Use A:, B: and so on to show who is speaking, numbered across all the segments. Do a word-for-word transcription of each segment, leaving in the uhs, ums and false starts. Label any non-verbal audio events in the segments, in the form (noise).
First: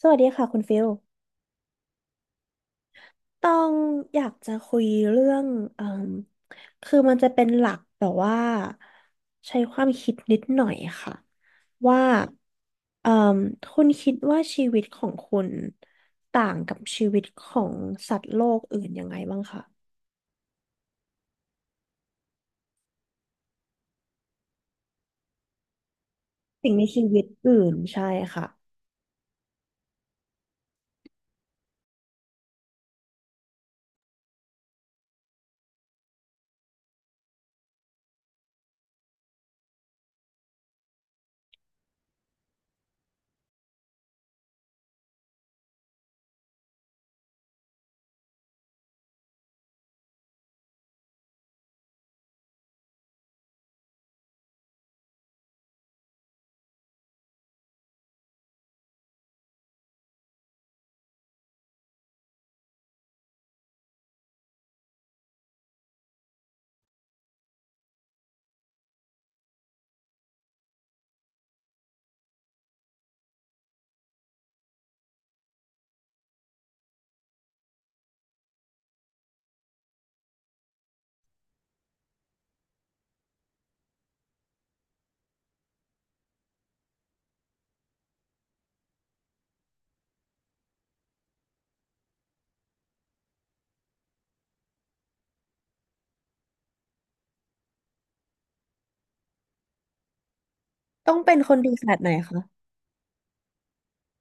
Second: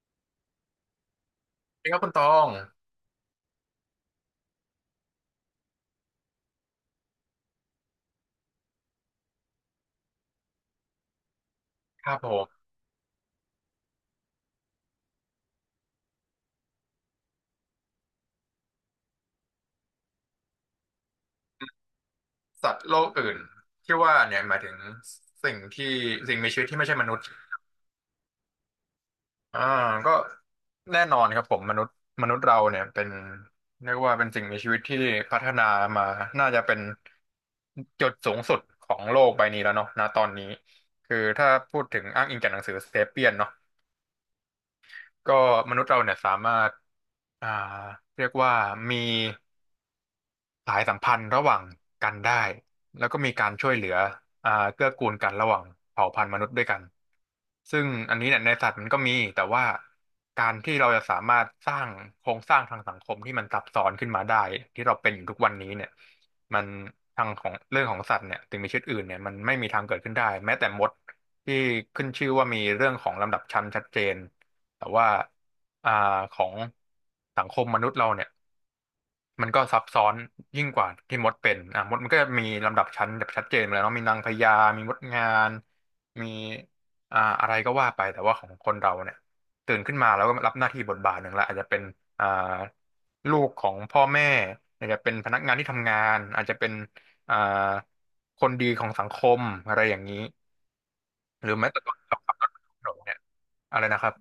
A: สวัสดีค่ะคุณฟิล
B: นี่ครับคุณตอง
A: ต้องอยากจะคุยเรื่องเอ่มคือมันจะเป็นหลักแบบว่าใช้ความคิดนิดหน่อยค่ะว่า
B: ครับผม
A: เอ่มคุณคิดว่าชีวิตของคุณต่างกับชีวิตของสัตว์โลกอื่นยังไงบ้างคะ
B: สัตว์โลกอื่นที่ว่าเนี่ยหมายถึงสิ่งที่สิ่งมีชีวิต
A: สิ่ง
B: ที่
A: ใน
B: ไม่ใช่
A: ชี
B: มนุษ
A: วิต
B: ย์
A: อื่นใช่ค่ะ
B: อ่าก็แน่นอนครับผมมนุษย์มนุษย์เราเนี่ยเป็นเรียกว่าเป็นสิ่งมีชีวิตที่พัฒนามาน่าจะเป็นจุดสูงสุดของโลกใบนี้แล้วเนาะณตอนนี้คือถ้าพูดถึงอ้างอิงจากหนังสือเซเปียนเนาะก็มนุษย์เราเนี่ยสามารถอ่าเรียกว่ามี สายสัมพันธ์ระหว่างกันได้ แล้วก็มีการช่วยเหลืออ่าเกื้อกูลกันระหว่างเผ่าพันธุ์มนุษย์ด้วยกัน ซึ่งอันนี้เนี่ยในสัตว์มันก็มี แต่ว่าการที่เราจะสามารถสร้างโครงสร้างทางสังคมที่มันซับซ้อนขึ้นมาได้ที่เราเป็นอยู่ทุกวันนี้เนี่ยมันทางของเรื่องของสัตว์เนี่ยถึงมีชีวิตอื่นเนี่ยมันไม่มีทางเกิดขึ้นได้แม้แต่มดที่ขึ้นชื่อว่ามีเรื่องของลำดับชั้นชัดเจนแต่ว่าอ่าของสังคมมนุษย์เราเนี่ย มันก็ซับซ้อนยิ่งกว่าที่มดเป็นอ่ะมดมันก็จะมีลำดับชั้นแบบชัดเจนเลยเนาะมีนางพญามีมดงานมีอ่าอะไรก็ว่าไปแต่ว่าของคนเราเนี่ยตื่นขึ้นมาแล้วก็รับหน้าที่บทบาทหนึ่งละอาจจะเป็นอ่าลูกของพ่อแม่อาจจะเป็นพนักงานที่ทำงานอาจจะเป็นอ่าคนดีของสังคมอะไรอย่างนี้
A: ต้องเป็น
B: ห
A: ค
B: รือ
A: น
B: แม้
A: ดี
B: แต่
A: ข
B: ต
A: นา
B: อน
A: ดไหน
B: ขับรถบ
A: คะ
B: นถนนเนี่ยอะไรนะครับ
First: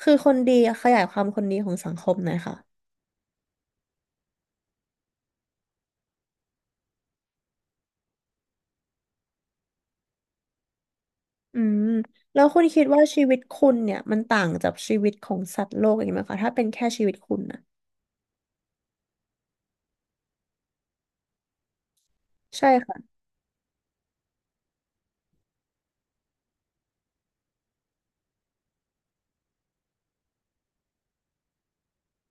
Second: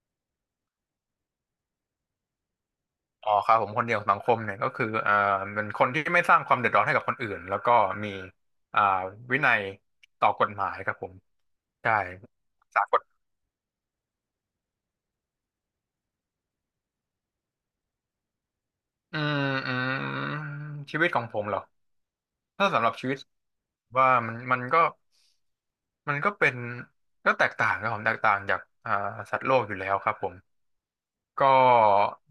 A: คือคนดีขยายความคนดีของสังคมหน่อยค่ะ
B: อ๋อครับผมคนเดียวสังคมเนี่ยก็คืออ่าเป็นคนที่ไม่สร้างความเดือดร้อนให้กับคนอื่นแล้วก็มีอ่าวินัยต่อกฎหมายครับผม
A: อืม
B: ใช่
A: แล้วคุณคิ
B: สา
A: ด
B: ก
A: ว่า
B: ล
A: ชีวิตคุณเนี่ยมันต่างจากชีวิตของสัตว์โลกอย่างนี้ไหมคะถ้าเป็นแค่ชีวิตคุณนะ
B: อืมอืมชีวิตของผมเหรอ
A: ใช่
B: ถ้าสำหรับชี
A: ค่ะ
B: วิตว่ามันมันก็มันก็เป็นก็แตกต่างครับผมแตกต่างจากอ่าสัตว์โลกอยู่แล้วครับผม ก็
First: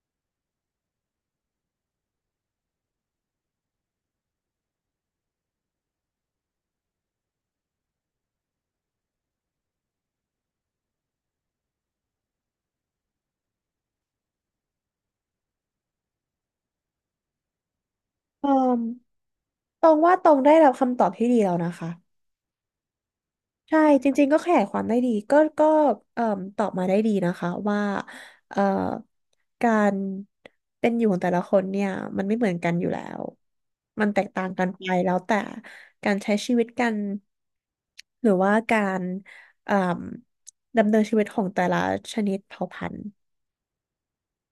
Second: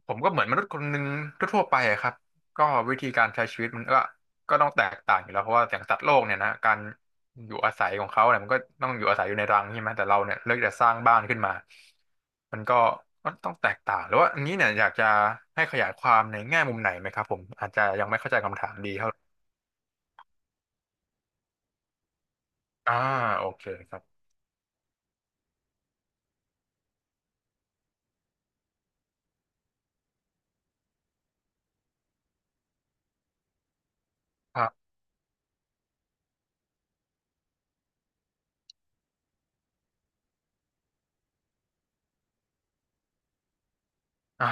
B: ผมก็เหมือนมนุษย์คนหนึ่งทั่วๆไปอะครับก็วิธีการใช้ชีวิตมันก็ก็ต้องแตกต่างอยู่แล้วเพราะว่าอย่างสัตว์โลกเนี่ยนะการอยู่อาศัยของเขาเนี่ยมันก็ต้องอยู่อาศัยอยู่ในรังใช่ไหมแต่เราเนี่ยเลือกจะสร้างบ้านขึ้นมามันก็มันต้องแตกต่างหรือว่าอันนี้เนี่ยอยากจะให้ขยายความในแง่มุมไหนไหมครับผมอาจจะยังไม่เข้าใจ
A: อ
B: คำถามดีเท่าไห
A: ออ
B: ร่
A: ตรงว่าตรงได้รับคำตอบที่ดีแล้วนะคะ
B: อ่าโอเค
A: ใช่
B: ครับ
A: จริงๆก็ขยายความได้ดีก็ก็เอ่มตอบมาได้ดีนะคะว่าเอ่อการเป็นอยู่ของแต่ละคนเนี่ยมันไม่เหมือนกันอยู่แล้วมันแตกต่างกันไปแล้วแต่การใช้ชีวิตกันหรือว่าการเอ่มดำเนินชีวิตของแต่ละชนิดเผ่าพันธุ์
B: อ่า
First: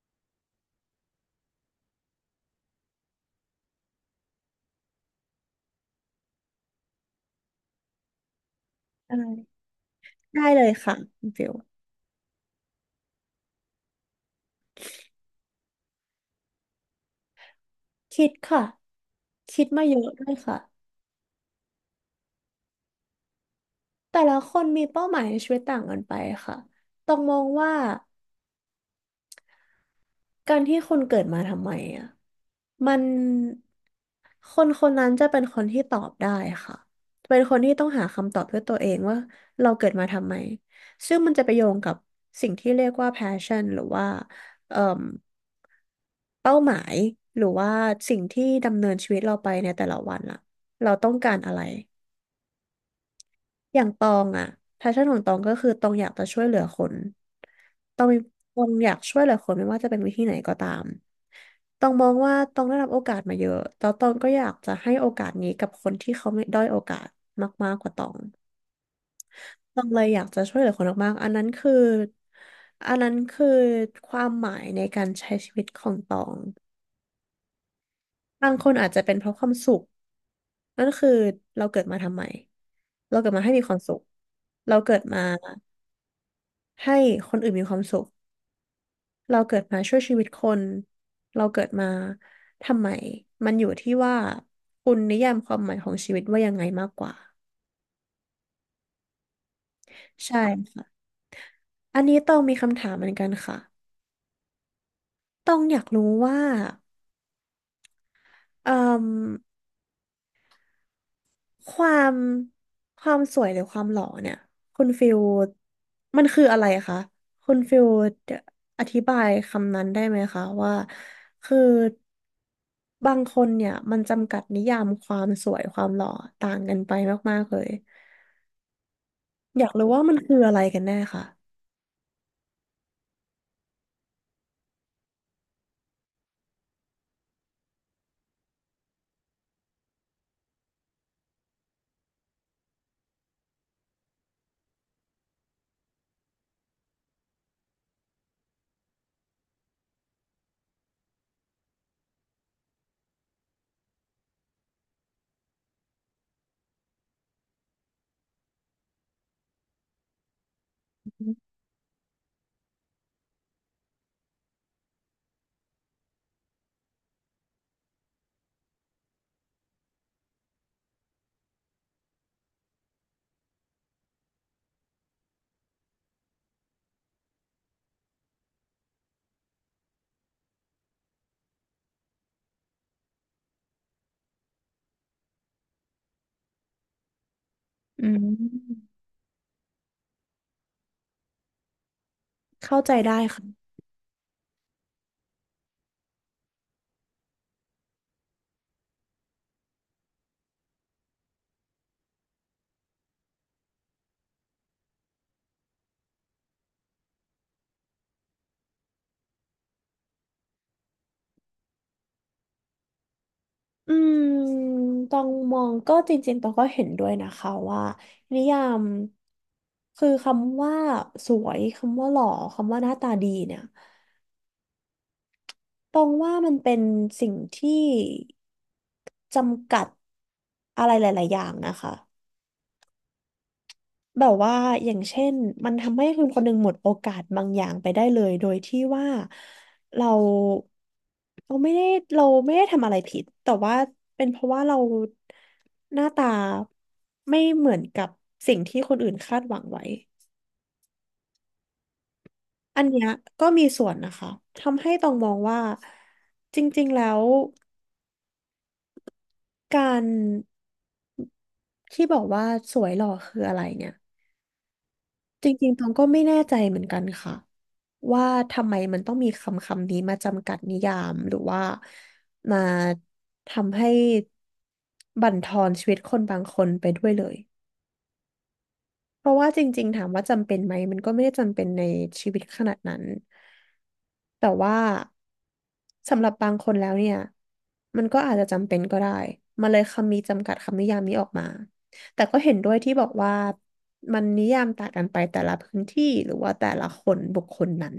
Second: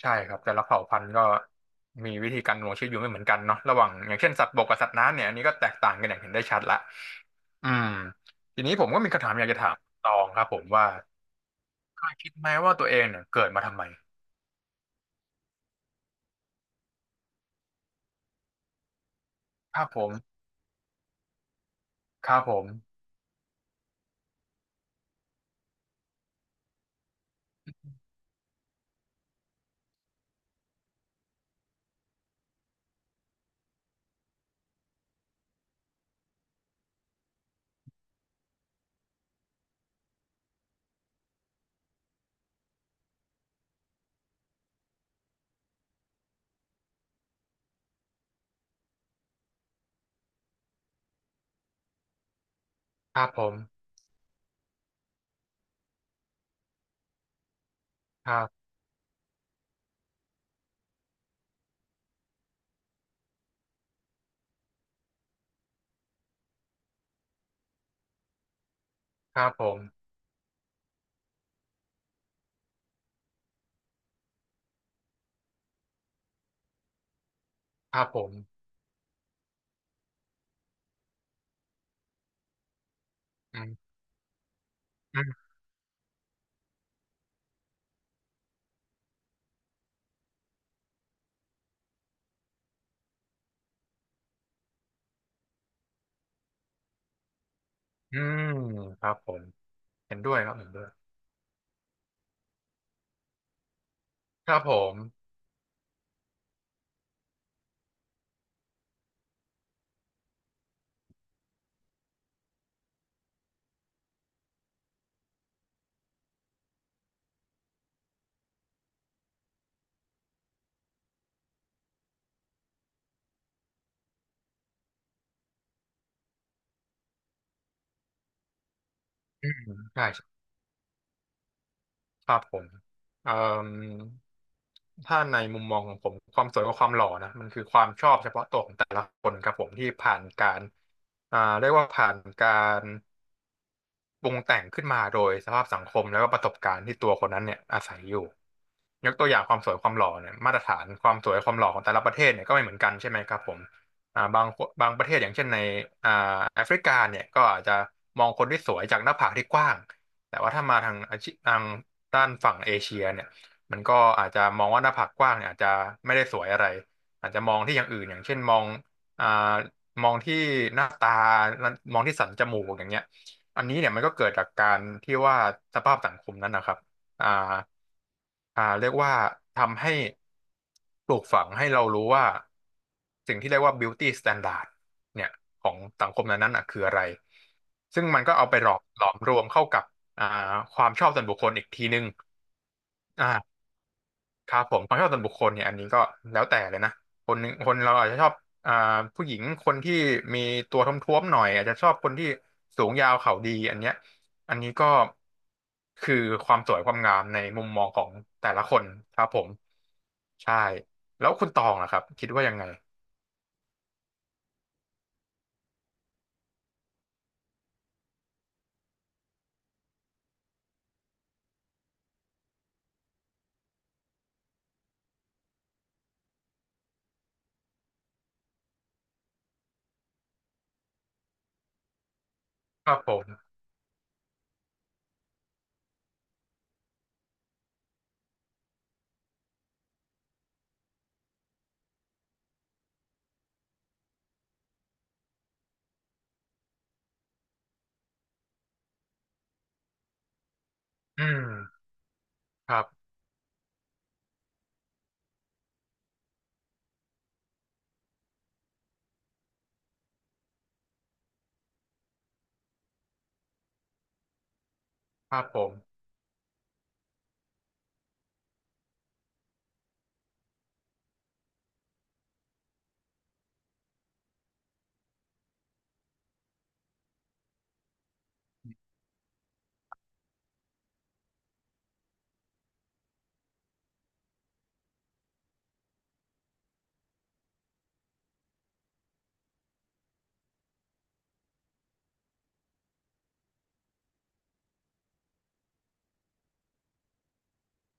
B: ใช่ครับแต่ละเผ่าพันธุ์ก็มีวิธีการดำรงชีวิตอยู่ไม่เหมือนกันเนาะระหว่างอย่างเช่นสัตว์บกกับสัตว์น้ำเนี่ยอันนี้ก็แตกต่างกันอย่างเห็นได้ชัดละอืมทีนี้ผมก็มี
A: ได
B: คำถามอยาก
A: ้
B: จะถามตองค
A: ได้
B: รับผ
A: เล
B: ม
A: ย
B: ว่า
A: ค่ะคุณฟิล
B: เคยคิดไหมว่าตัวเองเนี่ยเกิดมาทำไม
A: คิดค่ะคิด
B: ค
A: มา
B: รับ
A: เย
B: ผ
A: อะ
B: ม
A: ด้วยค่ะ
B: ครับผม
A: แต่ละคนมีเป้าหมายในชีวิตต่างกันไปค่ะต้องมองว่า การที่คนเกิดมาทำไมอ่ะมันคนคนนั้นจะเป็นคนที่ตอบได้ค่ะเป็นคนที่ต้องหาคำตอบด้วยตัวเองว่าเราเกิดมาทำไมซึ่งมันจะไปโยงกับสิ่งที่เรียกว่า passion หรือว่าเอ่มเป้าหมายหรือว่าสิ่งที่ดำเนินชีวิตเราไปในแต่ละวันล่ะเราต้องการอะไร
B: ครับผม
A: อย่างตองอะแพชชั่นของตองก็คือตองอยากจะช่วยเหลือคนตองมี
B: ครั
A: ตอ
B: บ
A: งอยากช่วยเหลือคนไม่ว่าจะเป็นวิธีไหนก็ตามตองมองว่าตองได้รับโอกาสมาเยอะแล้วตองก็อยากจะให้โอกาสนี้กับคนที่เขาไม่ด้อยโอกาสมากๆกว่าตอง
B: ครับผ
A: ต
B: ม
A: องเลยอยากจะช่วยเหลือคนมากๆอันนั้นคืออันนั้นคือความหมายในการใช้ชีวิตของตอง
B: ครับผม
A: บางคนอาจจะเป็นเพราะความสุขนั่นคือเราเกิดมาทำไมเราเกิดมาให้
B: อื
A: มีความ
B: ม
A: สุขเราเกิดมา
B: อืม
A: ให้คนอื่นมีความสุข เราเกิดมาช่วยชีวิตคน เราเกิดมาทำไม มันอยู่ที่ว่าคุณนิยามความหมายของชีวิตว่ายังไงมากกว่า
B: อืมครับผมเห็นด้ว
A: ใช่
B: ยครับเห็นด้วย
A: ค่ะอันนี้ต้องมีคำถามเหมือนกันค่ะ
B: ครับผม
A: ต้องอยากรู้ว่าเอ่อ ความความสวยหรือความหล่อเนี่ยคุณฟิลมันคืออะไรคะคุณฟิลอธิบายคำนั้นได้ไหมคะว่าคือบางคนเนี่ยมันจำกัดนิยามความสวยความหล่อต่างกันไปมากๆเลย
B: อื
A: อยาก
B: ม
A: รู้ว่า
B: ใช่
A: มันคืออะไรกันแน่ค่ะ
B: ครับผมเอ่มถ้าในมุมมองของผมความสวยกับความหล่อนะมันคือความชอบเฉพาะตัวของแต่ละคนครับผมที่ผ่านการอ่าเรียกว่าผ่านการปรุงแต่งขึ้นมาโดยสภาพสังคมแล้วก็ประสบการณ์ที่ตัวคนนั้นเนี่ยอาศัยอยู่ ยกตัวอย่างความสวยความหล่อเนี่ยมาตรฐานความสวยความหล่อของแต่ละประเทศเนี่ยก็ไม่เหมือนกันใช่ไหมครับผมอ่าบางบางประเทศอย่างเช่นในอ่าแอฟริกาเนี่ยก็อาจจะมองคนที่สวยจากหน้าผากที่กว้างแต่ว่าถ้ามาทางอาชีทางด้านฝั่งเอเชียเนี่ยมันก็อาจจะมองว่าหน้าผากกว้างเนี่ยอาจจะไม่ได้สวยอะไรอาจจะมองที่อย่างอื่นอย่างเช่นมองอ่ามองที่หน้าตามองที่สันจมูกอย่างเงี้ยอันนี้เนี่ยมันก็เกิดจากการที่ว่าสภาพสังคมนั้นนะครับ อ่าอ่าเรียกว่าทำให้ปลูกฝังให้เรารู้ว่าสิ่งที่เรียกว่า beauty standard เนี่ยของสังคมนั้นๆอ่ะคืออะไรซึ่
A: อื
B: งมันก็เอาไปหลอม
A: ม
B: หลอมรวมเข้ากับอ่าความชอบส่วนบุคคลอีกทีนึง
A: เข้าใจได้ค่ะ
B: ครับผมความชอบส่วนบุคคลเนี่ยอันนี้ก็แล้วแต่เลยนะคนหนึ่งคนเราอาจจะชอบอ่าผู้หญิงคนที่มีตัวท้วมๆหน่อยอาจจะชอบคนที่สูงยาวเข่าดีอันเนี้ยอันนี้ก็คือความสวยความงามในมุมมองของแต่ละคนครับผมใช่แล้วคุณตองล่ะครับคิดว่ายังไง
A: อืมตองมองก็จริงๆตองก็เห็นด้วยนะคะว่านิยามคือคำว่าสวยคำว่าหล่อคำว่าหน้าตาดีเนี่ยตองว่ามันเป็นสิ่งที่จำกัดอะไรหลายๆอย่างนะคะ
B: ครับผม
A: แบบว่าอย่างเช่นมันทำให้คนคนหนึ่งหมดโอกาสบางอย่างไปได้เลยโดยที่ว่าเราเราไม่ได้เราไม่ได้ทำอะไรผิดแต่ว่าเป็นเพราะว่าเราหน้าตาไม่เหมือนกับสิ่งที่คนอื่นคาดหวังไว้
B: อืมค
A: อั
B: รั
A: นเนี้ย
B: บ
A: ก็มีส่วนนะคะทำให้ต้องมองว่าจริงๆแล้วการที่บอกว่าสวยหล่อคืออะไรเนี่ย
B: ครับ
A: จ
B: ผ
A: ริง
B: ม
A: ๆตองก็ไม่แน่ใจเหมือนกันค่ะว่าทำไมมันต้องมีคำคำนี้มาจำกัดนิยามหรือว่ามาทำให้บั่นทอนชีวิตคนบางคนไปด้วยเลย เพราะว่าจริงๆถามว่าจำเป็นไหมมันก็ไม่ได้จำเป็นในชีวิตขนาดนั้นแต่ว่าสำหรับบางคนแล้วเนี่ยมันก็อาจจะจำเป็นก็ได้มาเลยคำนี้จำกัดคำนิยามนี้ออกมาแต่ก็เห็นด้วยที่บอกว่ามันนิยามต่างกันไปแต่ละพื้นที่หรือว่าแต่ละคนบุคคลนั้น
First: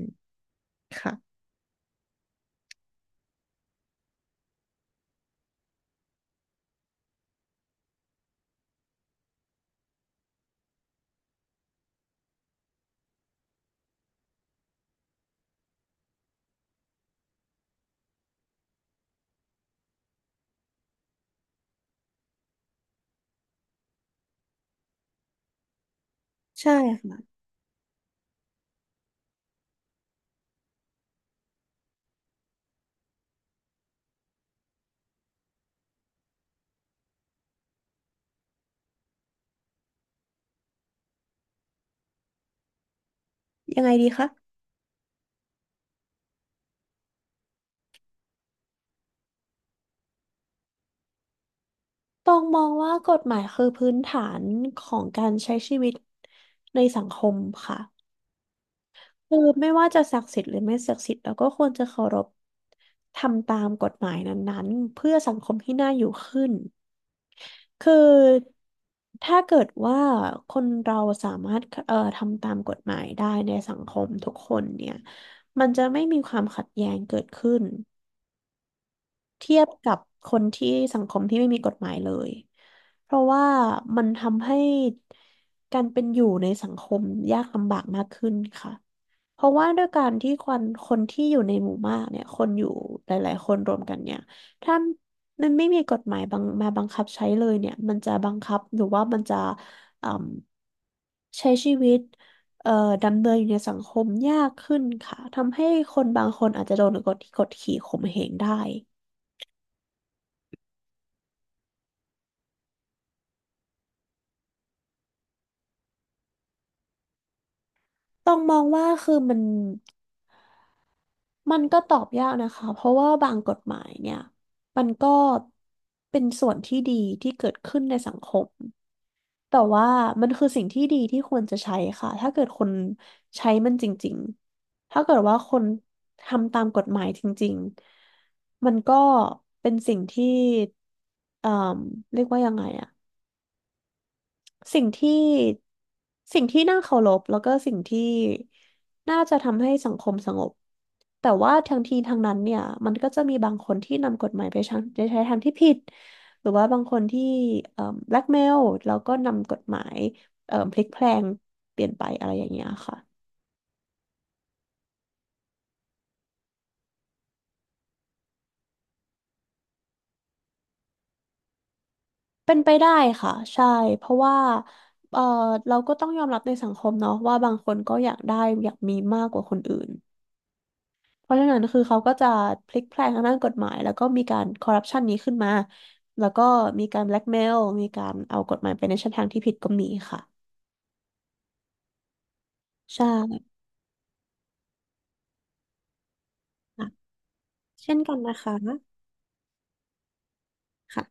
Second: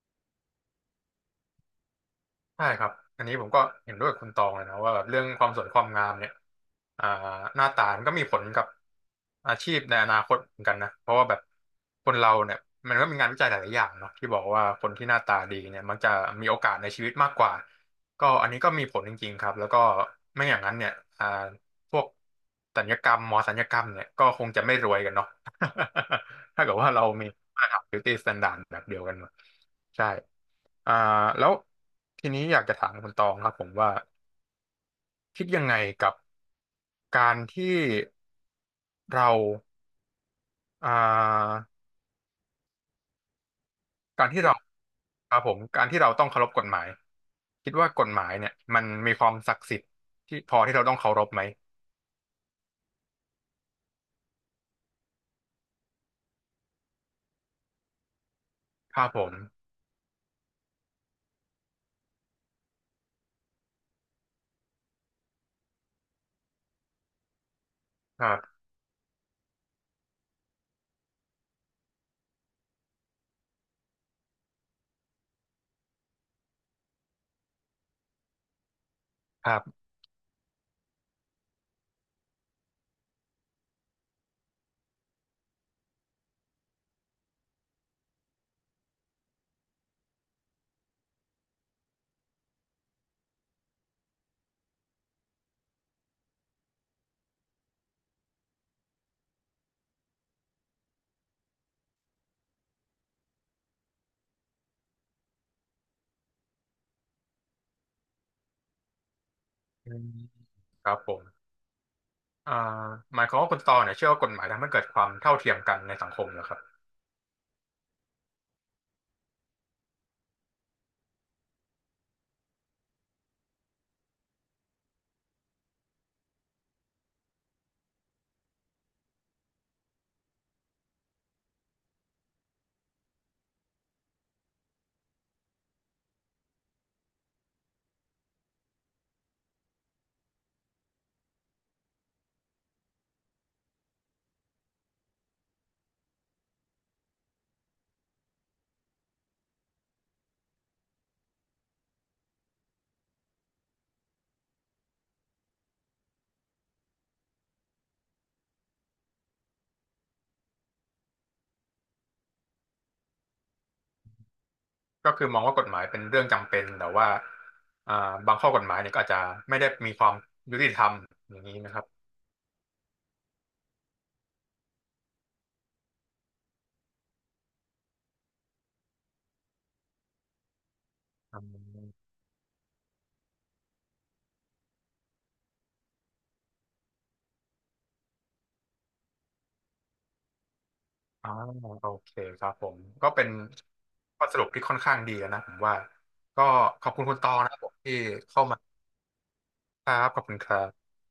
A: ค่ะ
B: ใช่ครับ อันนี้ผมก็เห็นด้วยกับคุณตองเลยนะว่าแบบเรื่องความสวยความงามเนี่ยอ่าหน้าตามันก็มีผลกับอาชีพในอนาคตเหมือนกันนะเพราะว่าแบบคนเราเนี่ยมันก็มีงานวิจัยหลายๆอย่างเนาะที่บอกว่าคนที่หน้าตาดีเนี่ยมักจะมีโอกาสในชีวิตมากกว่าก็อันนี้ก็มีผลจริงๆครับแล้วก็ไม่อย่างนั้นเนี่ยอ่า พวกศัลยกรรมหมอศัลยกรรมเนี่ยก็คงจะไม่รวยกันเนาะ (laughs) ถ้า
A: ใช่
B: เกิดว่าเรามี
A: ค่ะ
B: มาตรฐาน beauty standard แบบเดียวกันหมดใช่อ่าแล้วทีนี้อยากจะถามคุณตองครับผมว่าคิดยังไงกับการที่เราอ่า
A: ยังไงดี
B: กา
A: คะ
B: รที่เราครับผมการที่เราต้องเคารพกฎหมายคิดว่ากฎหมายเนี่ยมันมีความศักดิ์สิทธิ์ที่พอที่เราต้องเคารพไหม
A: ตองมองว่ากฎหมายคือพื้นฐานของการใช้ชีวิตในสังคมค่ะ
B: ครับผม
A: คือไม่ว่าจะศักดิ์สิทธิ์หรือไม่ศักดิ์สิทธิ์เราก็ควรจะเคารพทำตามกฎหมายนั้นๆเพื่อสังคมที่น่าอยู่ขึ้นคื
B: ครั
A: อ
B: บ
A: ถ้าเกิดว่าคนเราสามารถเอ่อทำตามกฎหมายได้ในสังคมทุกคนเนี่ยมันจะไม่มีความขัดแย้งเกิดขึ้น
B: ค
A: เที
B: รั
A: ยบ
B: บ
A: กับคนที่สังคมที่ไม่มีกฎหมายเลย เพราะว่ามันทำให้การเป็นอยู่ในสังคมยากลำบากมากขึ้นค่ะเพราะว่าด้วยการที่คนคนที่อยู่ในหมู่มากเนี่ยคนอยู่หลายๆคนรวมกันเนี่ยถ้ามันไม่มีกฎหมายบังมาบังคับใช้เลยเนี่ยมันจะบังคับหรือว่ามันจะอืมใช้ชีวิตเอ่อดำเนินอยู่ในสังคมยากขึ้นค่ะ ทำให้คนบางคนอาจจะโดนกดกดขี่ข่มเหงได้
B: อืมครับผม อ่าหมายความว่าคุณตอเนี่ยเชื่อว่ากฎหมายทำให้เกิดความเท่าเทียมกันในสังคมนะครับ
A: ต้องมองว่าคือมันมันก็ตอบยากนะคะเพราะว่าบางกฎหมายเนี่ยมันก็เป็นส่วนที่ดีที่เกิดขึ้นในสังคมแต่ว่ามันคือสิ่งที่ดีที่ควรจะใช้ค่ะถ้าเกิดคนใช้มันจริงๆถ้าเกิดว่าคนทำตามกฎหมายจริงๆมันก็เป็นสิ่งที่เอ่อเรียกว่ายังไงอะ สิ่งที่สิ่งที่น่าเคารพแล้วก็สิ่งที่น่าจะทำให้สังคมสงบแต่ว่าทั้งทีทั้งนั้นเนี่ยมันก็จะมีบางคนที่นำกฎหมายไปใช้ไปใช้ทางที่ผิดหรือว่าบางคนที่เอ่อแบล็กเมลแล้วก็นำกฎหมายเอ่อพลิกแพลงเปลี่ยนไปอะไรอย่างเงี้ยค่ะ
B: ก็คือมองว่ากฎหมายเป็นเรื่องจำเป็นแต่ว่าอ่าบางข้อกฎหมายเนี่ยก็อาจจะไม่ได้มีความยุติธรรมอย่างนี้นะครับ
A: เป็นไปได้ค่ะใช่เพราะว่าเอ่อเราก็ต้องยอมรับในสังคมเนาะว่าบางคนก็อยากได้อยากมีมากกว่าคนอื่น เพราะ
B: อื
A: ฉะนั้นคือเขา
B: ม
A: ก็จะพลิกแพลงทางด้านกฎหมายแล้วก็มีการคอร์รัปชันนี้ขึ้นมาแล้วก็มีการแบล็กเมลมีการเอากฎหมายไปในช่องทางที่ผิดก็มีค่ะ
B: อ๋อโอเคครับผม
A: ใช่
B: ก็เป็นข้อสรุปที่ค่อนข้างดีนะผมว่าก็ข
A: ค่ะ
B: อบคุณคุณตอนะครับผม
A: เช่
B: ที่
A: นกันนะ
B: เข้า
A: คะ
B: มาครับขอบคุณครับ
A: ค่ะ